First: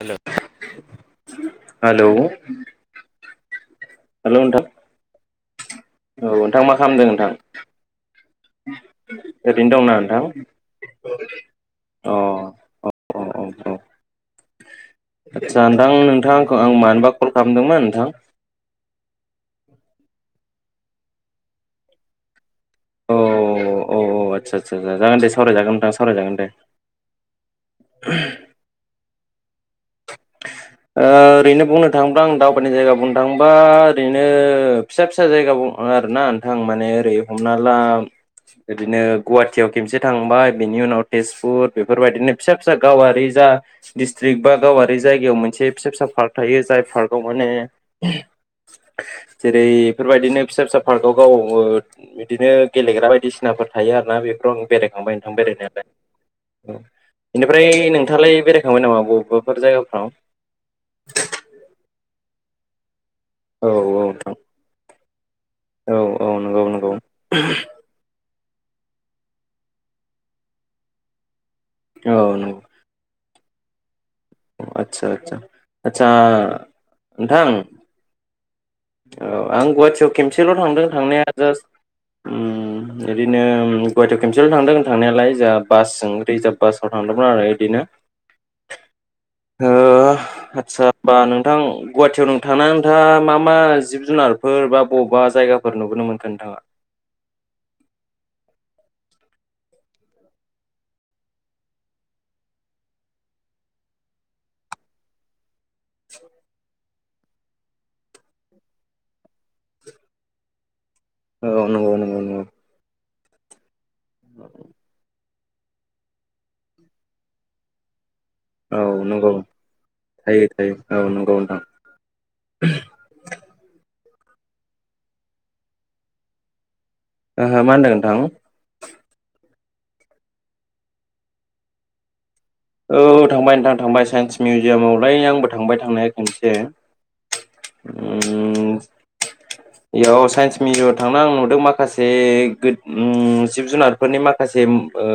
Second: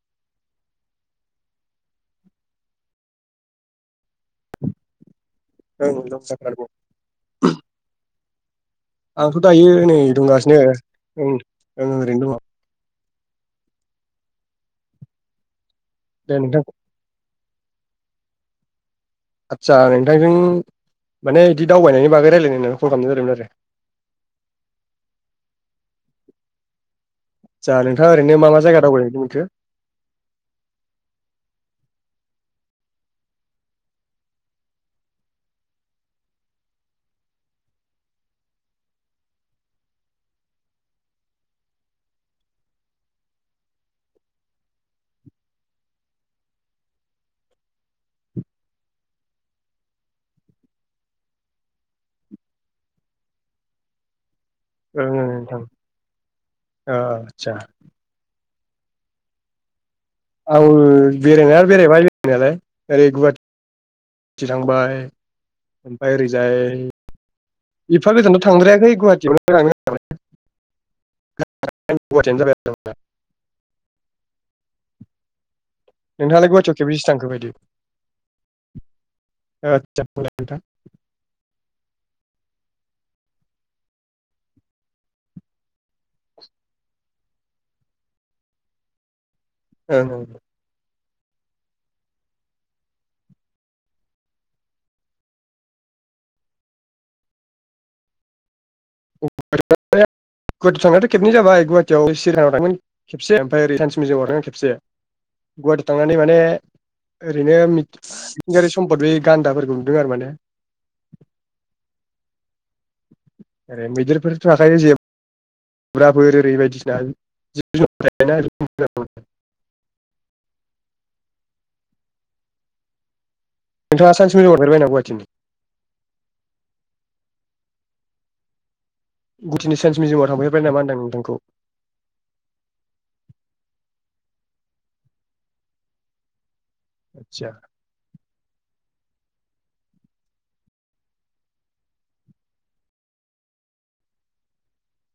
Hello हागौ। एल' नोंथां। ओं औ दं नोंथां मा खालामदों नोंथां। आंथ' दायो ओरैनो दंना नै नोंथां दंगासिनोओंं ओरैनो दङ। औ अ औ औ जानदां दङ दे नोंथांखौ नोंथां आं मानोबा कल खामदोंमोन नोंथां। आदसा नोंथांजों माने बिदि दावबायनायनि बागै रायलायनो होननानै अ औ औ आदसा आदसा सा जागोन दे सावरायजागोन नोंथां सावरायजागोन दे। आदसा नोंथाङा ओरैनो मा मा जायगा दावबायहैनो मोन खो? ओ ओरैनो बुंनो थाङोब्ला आं दावबायनाय जायगा बुंनो थाङोबा ओरैनो फिसा फिसा जायगा बुं ओ आरोना नोंथां माने ओरै हमना ला ओरैनो गुवाहाटियाव खेमसे थांबाय बिनि उनाव तेजपुर बेफोरबायदिनो फिसा फिसा गावारि जा डिस्ट्रिक्ट बा गावारि जायगायाव मोनसे फिसा फिसा पार्क थायो जाय पार्कआव माने जेरै बेफोरबायदिनो फिसा फिसा पार्कआव गाव ओ बिदिनो गेलेग्रा बायदिसिनाफोर थायो आरोना बे फोराव बेरायखांबाय ओं ओं नोंथां बेरायनायालाय ओ आदसा बेनिफ्राय नोंथाङालाय बेराय थांबाय नामा बबावबा फोर जायगाफ्राव? आंबो बेरायनाया बेरायबाय बे रायनायालाय। ओरै औ नोंथां गुवाहाटि थांबाय औ ओमफाय औ ओरैजाय नंगौ नंगौ एफा गोजानाव थांद्रायाखै गुवाहाटियावनो थांनाय जाबाय। [unintelligible] औ गुवाहाटियानो जाबाय नंगौ आरो नोंना? आदसा आदसा आदसा नोंथाङालाय गुवाहाटियाव खेबबेसे थांखो नोंथां बायदि औ आं आदसा गुवाहाटियाव खेमसेल' नोंथां थांदों थांनाया जास्ट उम इदिनो गुवाहाटि खेमसेल थांदों थांनायालाय जोंहा बासजों रिजार्भ बासाव थांदोंमोन आरो इदिनो। ओं ओं बा नोंथां गुवाहाटियाव नों थांना नोंथाङा मा मा जिब जुनारफोर बा बबा जायगाफोर नुुबोनो मोनखो नोंथाङा? [unintelligible] गुवाहाटियाव थांनायाथ' खेबनै जाबाय गुवाहाटियाव चिरिया खानायाव थांदोंमोन खेबसे ओमफाय ओरै साइन्स मिउजियामाव थांदों खेबसे गुवाहाटियाव थांनानै माने ओरैनो मि मिथिंगायारि सम्पद बे गान्दाफोरखौ नुदों आरो माने। औ नोंगौ नोंगौ नोंगौ। ओरै मैदेरफोरथ' थाखायो जे बुराफोर ओरै बायदिसिना जिब जु औ नोंगौ थायो थायो औ नोंगौ। औ नोंथाङा साइन्स मिउजियामाव थांफेरबायना गुवाहाटिनि? ओहो मा होनदों नोंथां? गुवाटिनि साइन्स मिउजियामाव थांफेरबाय नामा होनदां नोंथांखौ? औ थांबाय नोंथां थांबाय साइन्स मिउजियामावलाय आंबो थांबाय थांनाया खोनसे। आदसा उम इयाव साइन्स मिउजियामाव थांना आं नुदों माखासे गो ओम जिब जुनारफोरनि माखासे ओ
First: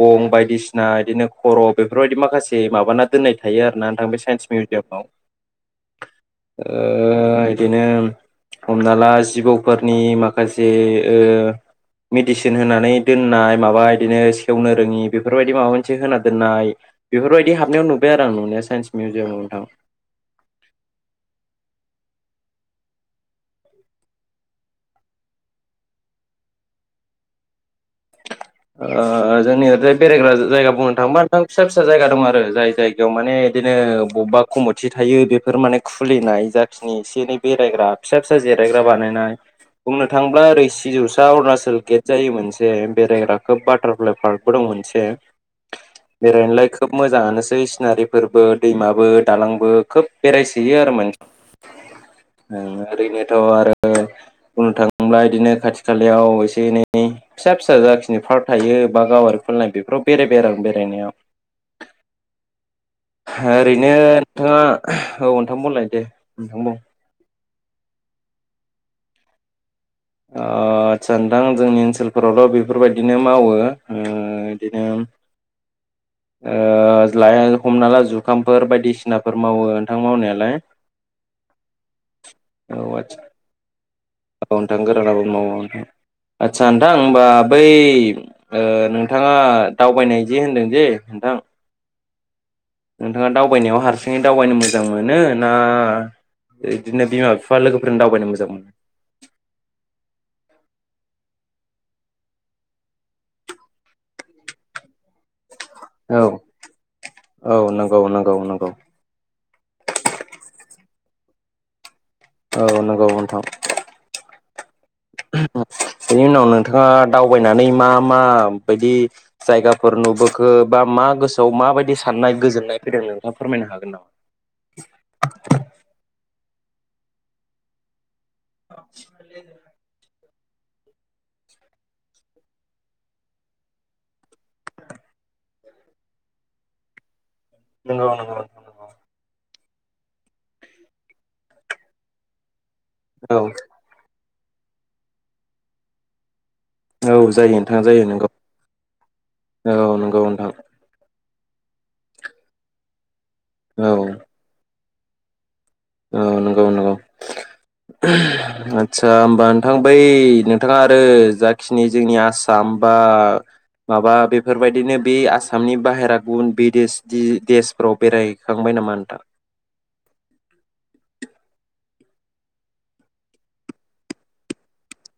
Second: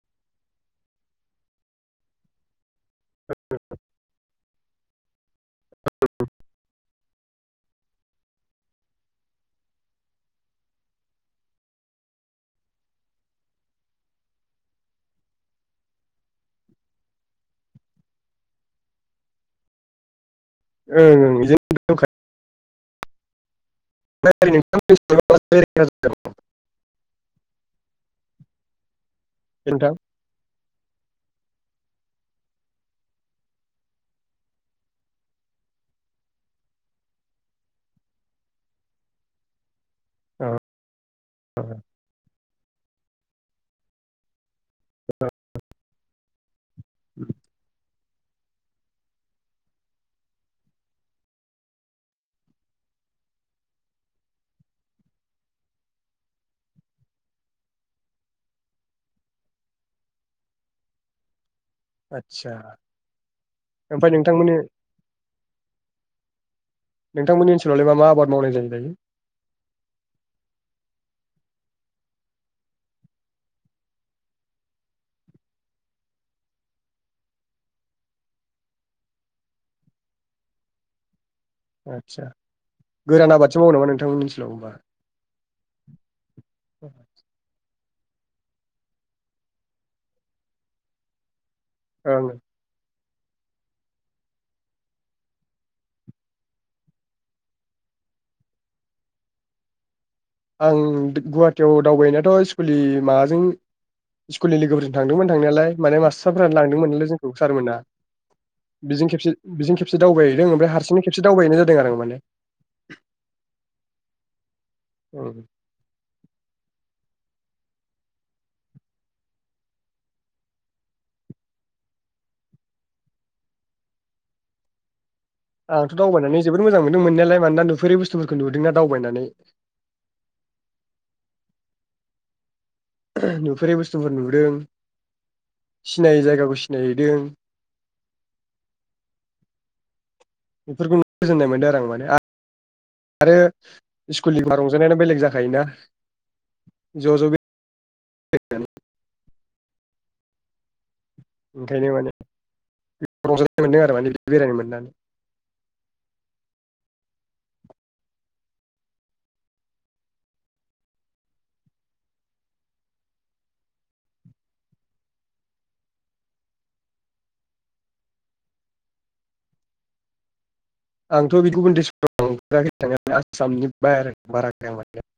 गं बायदिसिना इदिनो खर' बेफोरबायदि माखासे माबाना दोननाय थायो आरोना नोंथां बे साइन्स मिउजियामाव। ओ ओ इदिनो हमना ला जिबौफोरनि माखासे ओ मेडिसिन होनानै दोननाय माबा इदिनो सेवनो रोङि बेफोरबायदि माबा मोनसे होना दोननाय बेफोरबायदि हाबनायाव नुबाय आरो आं नुनाया साइन्स मिउजियामाव नोंथां। ओं [unintelligible] [unintelligible] ओ जोंनि ओरैजाय नोंथां बेरायग्रा जायगाबो बुंनो थाङोबा नोंथां फिसा-फिसा जायगा दं आरो जाय जायगायाव माने बिदिनो बबेबा कमिटि थायो बेफोर माने खुलिनाय जाखिनि एसे एनै बेरायग्रा फिसा-फिसा जिरायग्रा बानायनाय बुंनो थाङोब्ला अ ओरै सिजौसा अरुणाचल गेट जायो मोनसे जे बेरायग्रा खोब बाटारफ्लाइ पार्क बो दं मोनसे बेरायनोलाय खोब मोजाङानोसै सिनारि फोरबो दैमाबो दालांबो खोब बेरायसोयो आरो [unintelligible] ओ ओरैनोथ' आरो बुंनो थाङोब्ला इदिनो खाथि खालायाव एसे-एनै फिसा-फिसा जाखिनि फार्क थायो बा गावारि खुलिनाय बेफोराव बेरायबाय आरो आं बेरायनायाव आदसा ओरैनो ओमफ्राय नोंथांमोननि नोंथाङा [unintelligible] औ नोंथां बुंलाय दे नोंथां बुं नोंथांमोननि ओनसोलावलाय मा मा आबाद मावनाय जायो दायो? ओ आतसा नोंथां जोंनि ओनसोलफोरावल' बेफोरबायदिनो मावो ओ इदिनोम ओ लाइ आरो हमना ला जुखामफोर बायदिसिनाफोर मावो नोंथां मावनायालाय आसा औ आदसा गोरान आबादसो मावयो नामा नों औ नोंथां गोरानाबो मावो नोंथां आतसा नोंथां होमबा बै ओ नोंथाङा दावबायनाय जे होनदों जे नोंथां आं नोंथाङा दावबायनायाव हारसिङै दावबायनो मोजां मोनो ना इदिनो बिमा-बिफा लोगोफोरजों दावबायनो मोजां मोनो? आं गुवाहाटियाव दावबायनायाथ' स्कुलनि माबाजों स्कुलनि लोगोफोरजों थांदोंमोन थांनायालाय माने औ मास्टारफोरा लांदोंमोनालै जोंखौ औ सारमोना नंगौ नंगौ नंगौ बेजों खेबसे बेजों खेबसे दावबायहैदों ओमफ्राय हारस हारसिंबो खेबसे दावबायहैनाय जादों आरो माने। औ नंगौ नोंथां [unintelligible] बेनि उनाव नोंथाङा आ दावबायनानै मा मा बायदि जायगाफोर नुबोखो बा मा गोसोआव माबायदि साननाय गोजोननाय फैदों नोंथाङा फोरमायनो हागोन नामा? आंथ' दावबायनानै जोबोद मोजां मोनो मोननायालाय मानोना नुफेरै बुस बुस्थुफोरखौ नुदोंना दावबायनानै नुफेरै बुस्थुफोर नुबोदों सिनायै जायगाखौ सिनायहैदों नंगौ नंगौ नोंथां [unintelligible] बेफोरखौ [unintelligible] गोजोननाय मोनदों आरो आं माने [unintelligible] आरो औ कुलनिबा रंजानायानो बेलेग जाखायोना औ ज' ज' बे जायो नोंथां जायो नंगौ औ नंगौ नोंथां ओंखायनो माने रंजानाय मोनदों औ आरो माने बेदि बेरायनो मोननानै। औ नंगौ-नंगौ आस्सा होमबा नोंथां बै नोंथाङा आरो जाखिनि जोंनि आसाम बा माबा बेफोरबायदिनो बे आसामनि बाहेरा गुबुन बिदेश देशफोराव बेरायहैखांबाय नामा नोंथां? आंथ' बेदि गुबुन डिस्ट्रिक्टाव थांफेराखै थांनाया आसामनि बाहेरायाव बेरायाखै माने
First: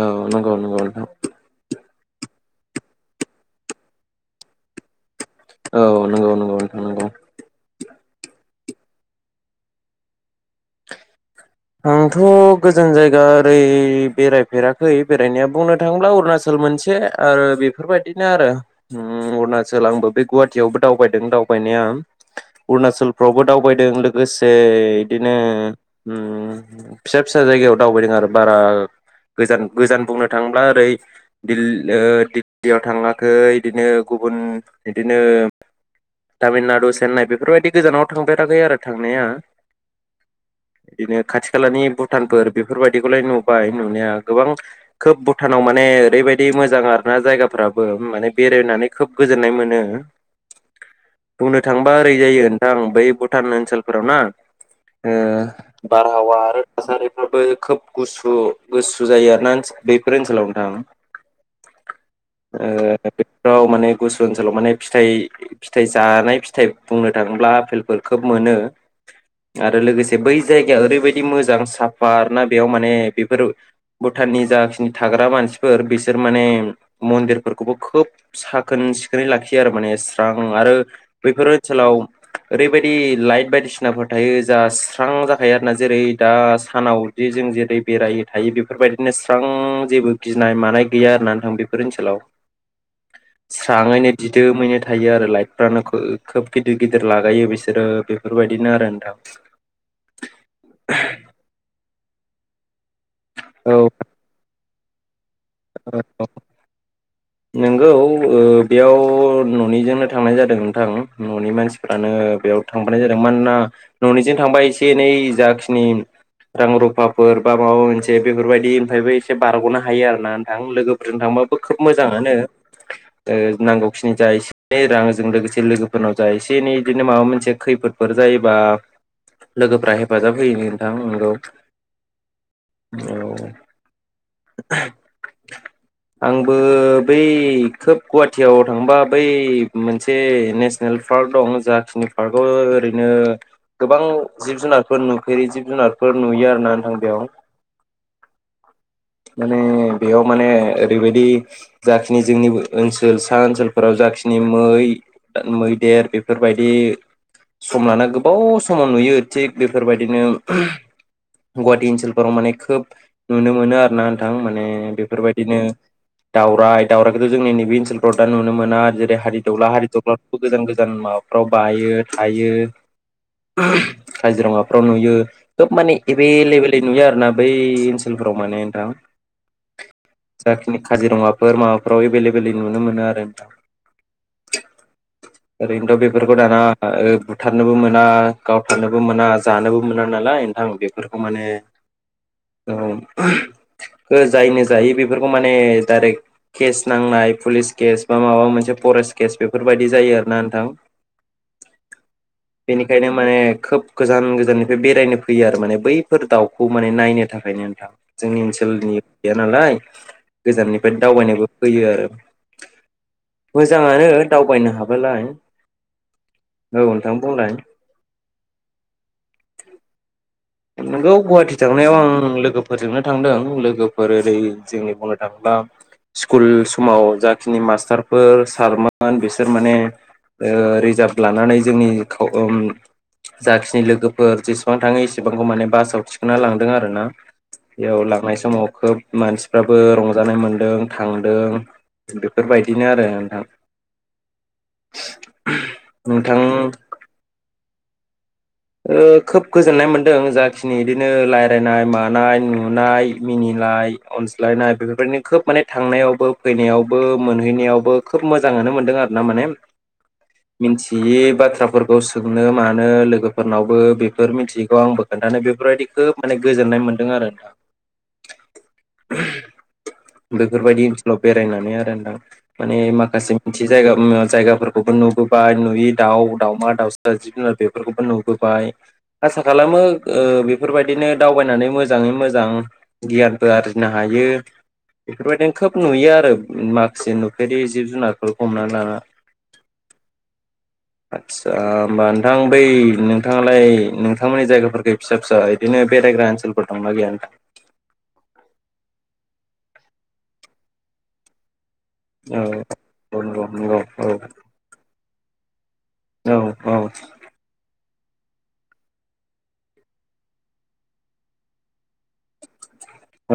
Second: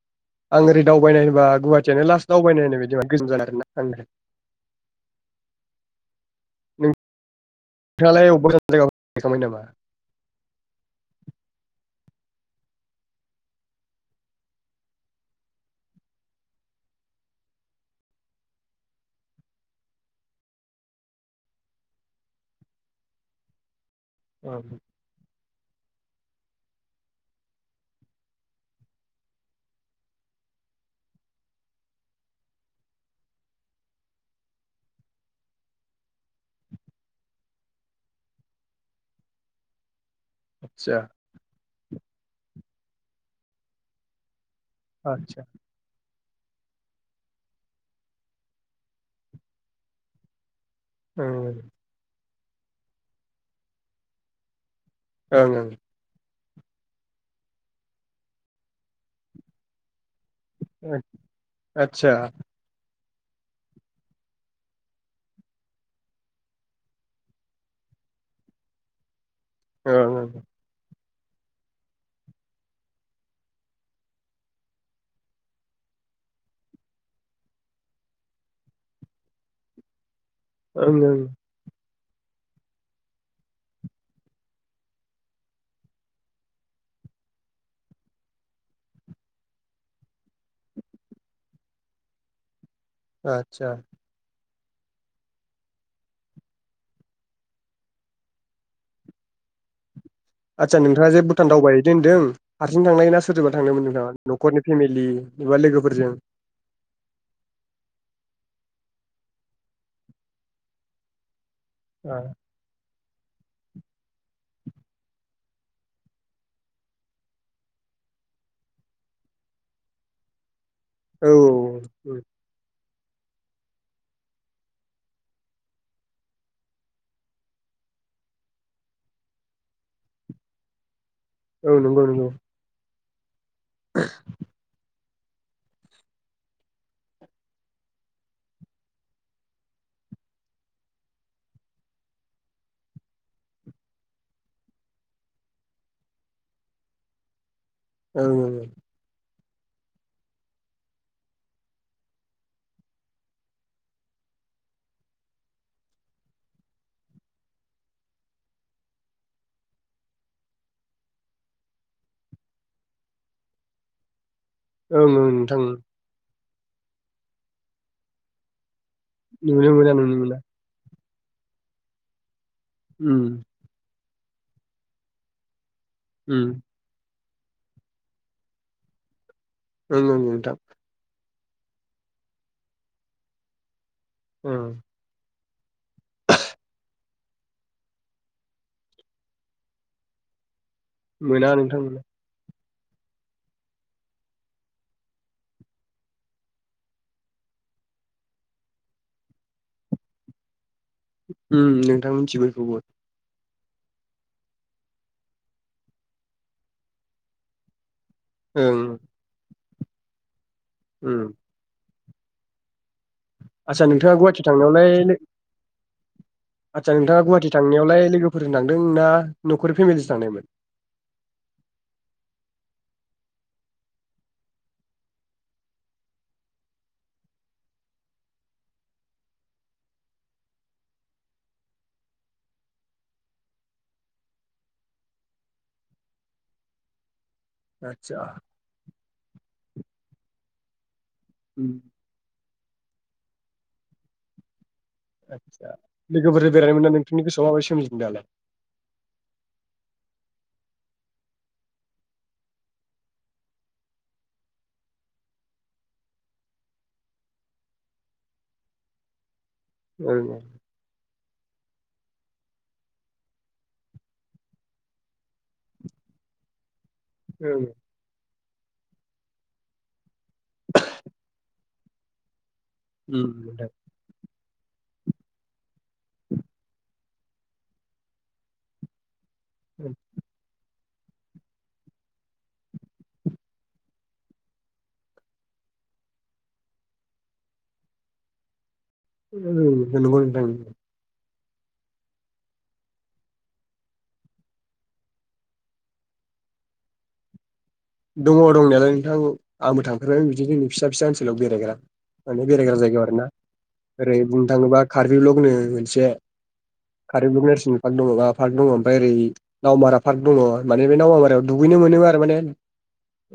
औ नंगौ आं नंगौ ओरै नोंथां दावबायनाय होनबा गुवा तीयानो लास दावबायनाय होननाय बायदिा गोजोन जानाय आर ना। आं औ नंगौ नंगौ नोंथां नंगौ। नोंथाङालाय [unintelligible] नामा। आंथ' गोजान जायगा ओरै बेरायफेराखै बेरायनाया बुंनो थाङोब्ला अरुणाचल मोनसे आरो बेफोरबायदिनो आरो अरुणाचल आंबो बे गुवाहाटियावबो दावबायदों दावबायनाया अरुणाचलफ्रावबो दावबायदों। लोगोसे ओं बिदिनो। ओम फिसा फिसा जायगायाव दावबायदों आरो बारा गोजान गोजान बुंनो थाङ्ला ओरै दिल्लीयाव थाङाखै बिदिनो गुबुन बिदिनो तामिलनाडु चेन्नाइ बेफोरबायदि गोजानाव थांफेराखै आरो थांनाया। आतसा। खेलानि भुटानफोर बेफोरबायदिखौलाय नुबाय नुनाया गोबां खोब आदसा भुटानाव माने ओरैबाय दि मोजां आर ना जायगाफ्राबो माने बेरायनानै खोब गोजोननाय मोनो। ओं बुंनो थांबा ओरै जायो। नोंथां बै भुटान ओनसोलफोराव ना। ओं ओं ओ बारहावा आरो थासारिफ्राबो खोब ग गुसु जायो आरोना फोर-बेफोर ओन हेलौ नोंथां ओं आदसा ओ बेफोराव माने गुसु ओनसोलाव माने फिथाइ फिथाइ जानाय फिथाइ बुंनो थाङोब्ला आफेलफोर खोब मोनो। आरो ओं लोगोसे ओं बै ओरैबायदि मोजां साफा आरोना बेयाव माने बेफोर भुटाननि जाखिनि थाग्रा मानसिफोर बिसोर माने मन्दिरफोरखौबो खोब साखोन सिखोनै लाखियो आरो माने। आं आरो ओं ओं बैफोर ओनसोलाव ओरैबायदि लाइट बायदिसिनाफोर थायो जा स्रां जा थायो आरोना जेरै दा सानावदि जों जेरै बेराय थायो बेफोरबायदिनो स्रां जेबो गिनाय मानाय गैया आरना नोंथां बेफोर ओनसोलाव। आदसा स्रांयैनो दि दोमैनो थायो आरो लाइटफ्रानो खोब खोब गिदिर गिदिर लागायो बिसोरो बेफोरबायदिनो आरो नोंथां। आदसा नोंथाङा जे भुटान दावबाय दों होनदों बिजों थांनाया सोरबा थांमोनोंथाङा न'खरनि फेमलि [unintelligible] नोंखौ ओ बेयाव न'निजोंनो थांनाय जादों नोंथां न'नि मानसि। फ्रानो औ बेयाव [unintelligible] खनाय जादों मानोना न'निजों थांबा एसे एनै जाखिनि रां रुफाफोर बा माबा मोनसे बेफोरबायदिनिफ्रायबो एसे बारग'नो हायो आरोना। आं लोगोफोरजों थांबाबो खोब मोजाङानो। औ नांगौखिनि जा एसे एनै रांजों लोगोसे लोगोफोरनाव जा एसे एनै इदिनो माबा मोनसे खैफोदफोर जायोबा लोगोफ्रा हेफाजाब होयो नोंथां। नंगौ औ नंगौ नंगौ। औ। [unintelligible] आंबो बै खोब गुवाहाटियाव थांबा बै मोनसे नेसनेल पार्क दं जाखिनि पार्कआव ओरैनो गोबां जिब जुनारफोर नुफेरि जिब जुनारफोर नुयो आर ना नोंथां बेयाव। औ। माने बेयाव माने ओरैबायदि जाखिनि जोंनि ओनसोल सा ओनसोलफोराव जाखिनि मै मैदेर बेफोरबायदि सम लाना गोबाव समाव नुयो थिग बेफोरबायदिनो गुवाहाटि ओनसोलफोराव माने खोब नुनो मोनो आरो। ना थां माने ओं ओं बेफोरबायदिनो नोंथां दावराय दावरायखौथ' जोंनि नैबे ओनसोलफ्राव दा नु मोना हादि नुनो दग्ला मोना हादिग्ला नुनो मोना फोरखौ गोजान गोजान माबा फ्राव बायो थायो। उम। काजिरङाफ्राव नुयो। खोब माने उम एबेलेबेलै नुयो आरो ना‌। बै ओनसोलफोराव माने औ। ओं ओं नोंथां जाखिनि काजिरङा फोर माबाफ्राव एभेलेबेलै नुनो मोनो आरो नोंथां। ओं ओरैनोथ' बेफोरखौ दाना ओ बुथारनोबो मोना गावथारनोबो मोना जानोबो मोना नालाय। आं बेफोरखौ मोना माने नोंथां मोना औ। ओ जायनो जायो बेफोरखौ माने डाइरेक्ट केस नांनाय पुलिस केस बा माबा मोनसे फरेस्ट केस बेफोरबायाददि जायो आर ना नोंथां। ओम नोंथां मिथिंगौ‌ इखौबो। बेनिखायनो माने खोब गोजान गोजाननिफ्राय बेरायनो फैयो आरो माने बैफोर दाउखौ माने नायनो थाखायनो नोंथां जों ओं [unintelligible] गैया नालाय। गोजाननिफ्राय उम दावबायनोबो फैयो आरो। आदसा मोजाङानो नोंथाङा गुवाहाटि दावबायनो थांनायावलाय हाबालाय। औ आदसा नोंथां नोंथाङा बुंलाय गुवाहाटि थांनायावलाय लोगोफोरजों थांदों ना न'खर फेमिलिजों थांनायमोन? नंगौ गुवाहाटि थांनायाव आं लोगोफोरजोंनो थांदों लोगोफोर ओरै जोंनि बुंनो थाङोब्ला स्कुल समाव जाखिनि मास्टारफोर सारमोन बिसोर माने ओ रिजार्भ लानानै जोंनि खाव ओम जाखिनि लोगोफोर जेसेबां थाङो बेफोरखौ माने बासाव थिखांना लांदों आरो ना। बेयाव आदसा लांनाय समाव खोब मानसिफ्राबो रंजानाय मोनदों। उम थांदों बेफोरबायदि बिदिनो आरो नोंथां आदसा नोंथां लोगोफोरजों बेरायनो मोना नोंथांनि गोसोआव माबाय सोम दालाय ओ खोब गोजोननाय मोन्दों जाखिनि इदिनो रायज्लायनाय मानाय नुनाय मिनिलाय अनज्लायनाय बेफोरबायदिनो खोब माने थांनायावबो फैनायावबो मोनहैनायावबो खोब मोजाङानो मोनदों आरो ना माने। ओं मिथियिब बाथ्राफोरखौ सोंनो मानो लोगो। फोरनावबो बेफोर मिथियैखौ आंबो खोन्थानो बेफोरबायदि खोब माने गोजोननाय मोन दों आरो‌ थां ओं [inaudible] बेफोरबायदि ओनसोलाव बेरायनानै आर दा नथां माने उम माखासे मिथि नोंथां जायगा उम जायगाफोर खौबो नुबोबाय नुयि दाउ दावमा दाउसा जिब जुनार बेफोरखौबो नु बोबाइ आसा खालामो ओ बेफोरबायद दिनो दावबायनानै मोजाङै मोजां गियानफोर आरजिनो हायो बेफोरबायदिनो खोब नुयो आरो माखासे नुफेरि जिब जुनारखौ हमना लाना। ओं नंगौ नोंथां सा होमबा नोंथां बै नों थाङालाय नोंथांमोननि जायगाफोरफोरखौ फिसा फिसा इदिनो बेरायग्रा ओनसोलफोर दंनाा गैया नोंथां। दङ दंनायालाय नोंथां आंबो थांफेरबायानो बिदि जोंनि फिसा फिसा ओनसोलाव बेरायग्रा। माने बेरायग्रा जायगायाव आरो औ ना नंगौ नंगौ औ ओरै बुंनो थाङोबा कार्बि ब्लकनो मोनसे औ औ कार्बि ब्लक नेरसन पार्क दङबा पार्क दङ ओमफाय ओरै नावमारा पार्क दङ माने बे नावमारायाव दुगैनो मोनो आरो माने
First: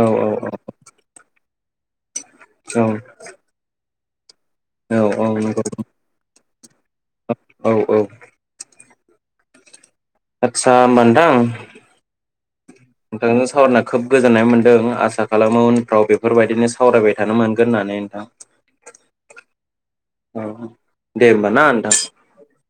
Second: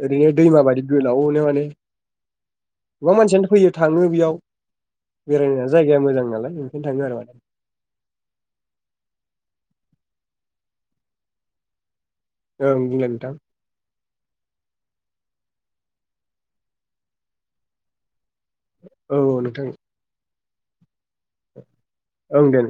औ ओरैहाय दैमा बादि गोलावो माने। गोबां मानसियानो फै थाङो बेयाव औ नंगौ बेरायनाया जायगाया मोजां नालाय ओंखायनो थाङो आरो माने। औ औ आतसा ओमबा नोंथां ओं बुंलाय नोंथां नोंथांजों सावरना खोब। गोजोननाय मोन्दों आसा खालामो उनफ्राव बेफोरबायदिनो सावरायबाय थानो मोनगोन होननानै ओनथां। औ नोंथां औ दे होमबा ना। ओं देन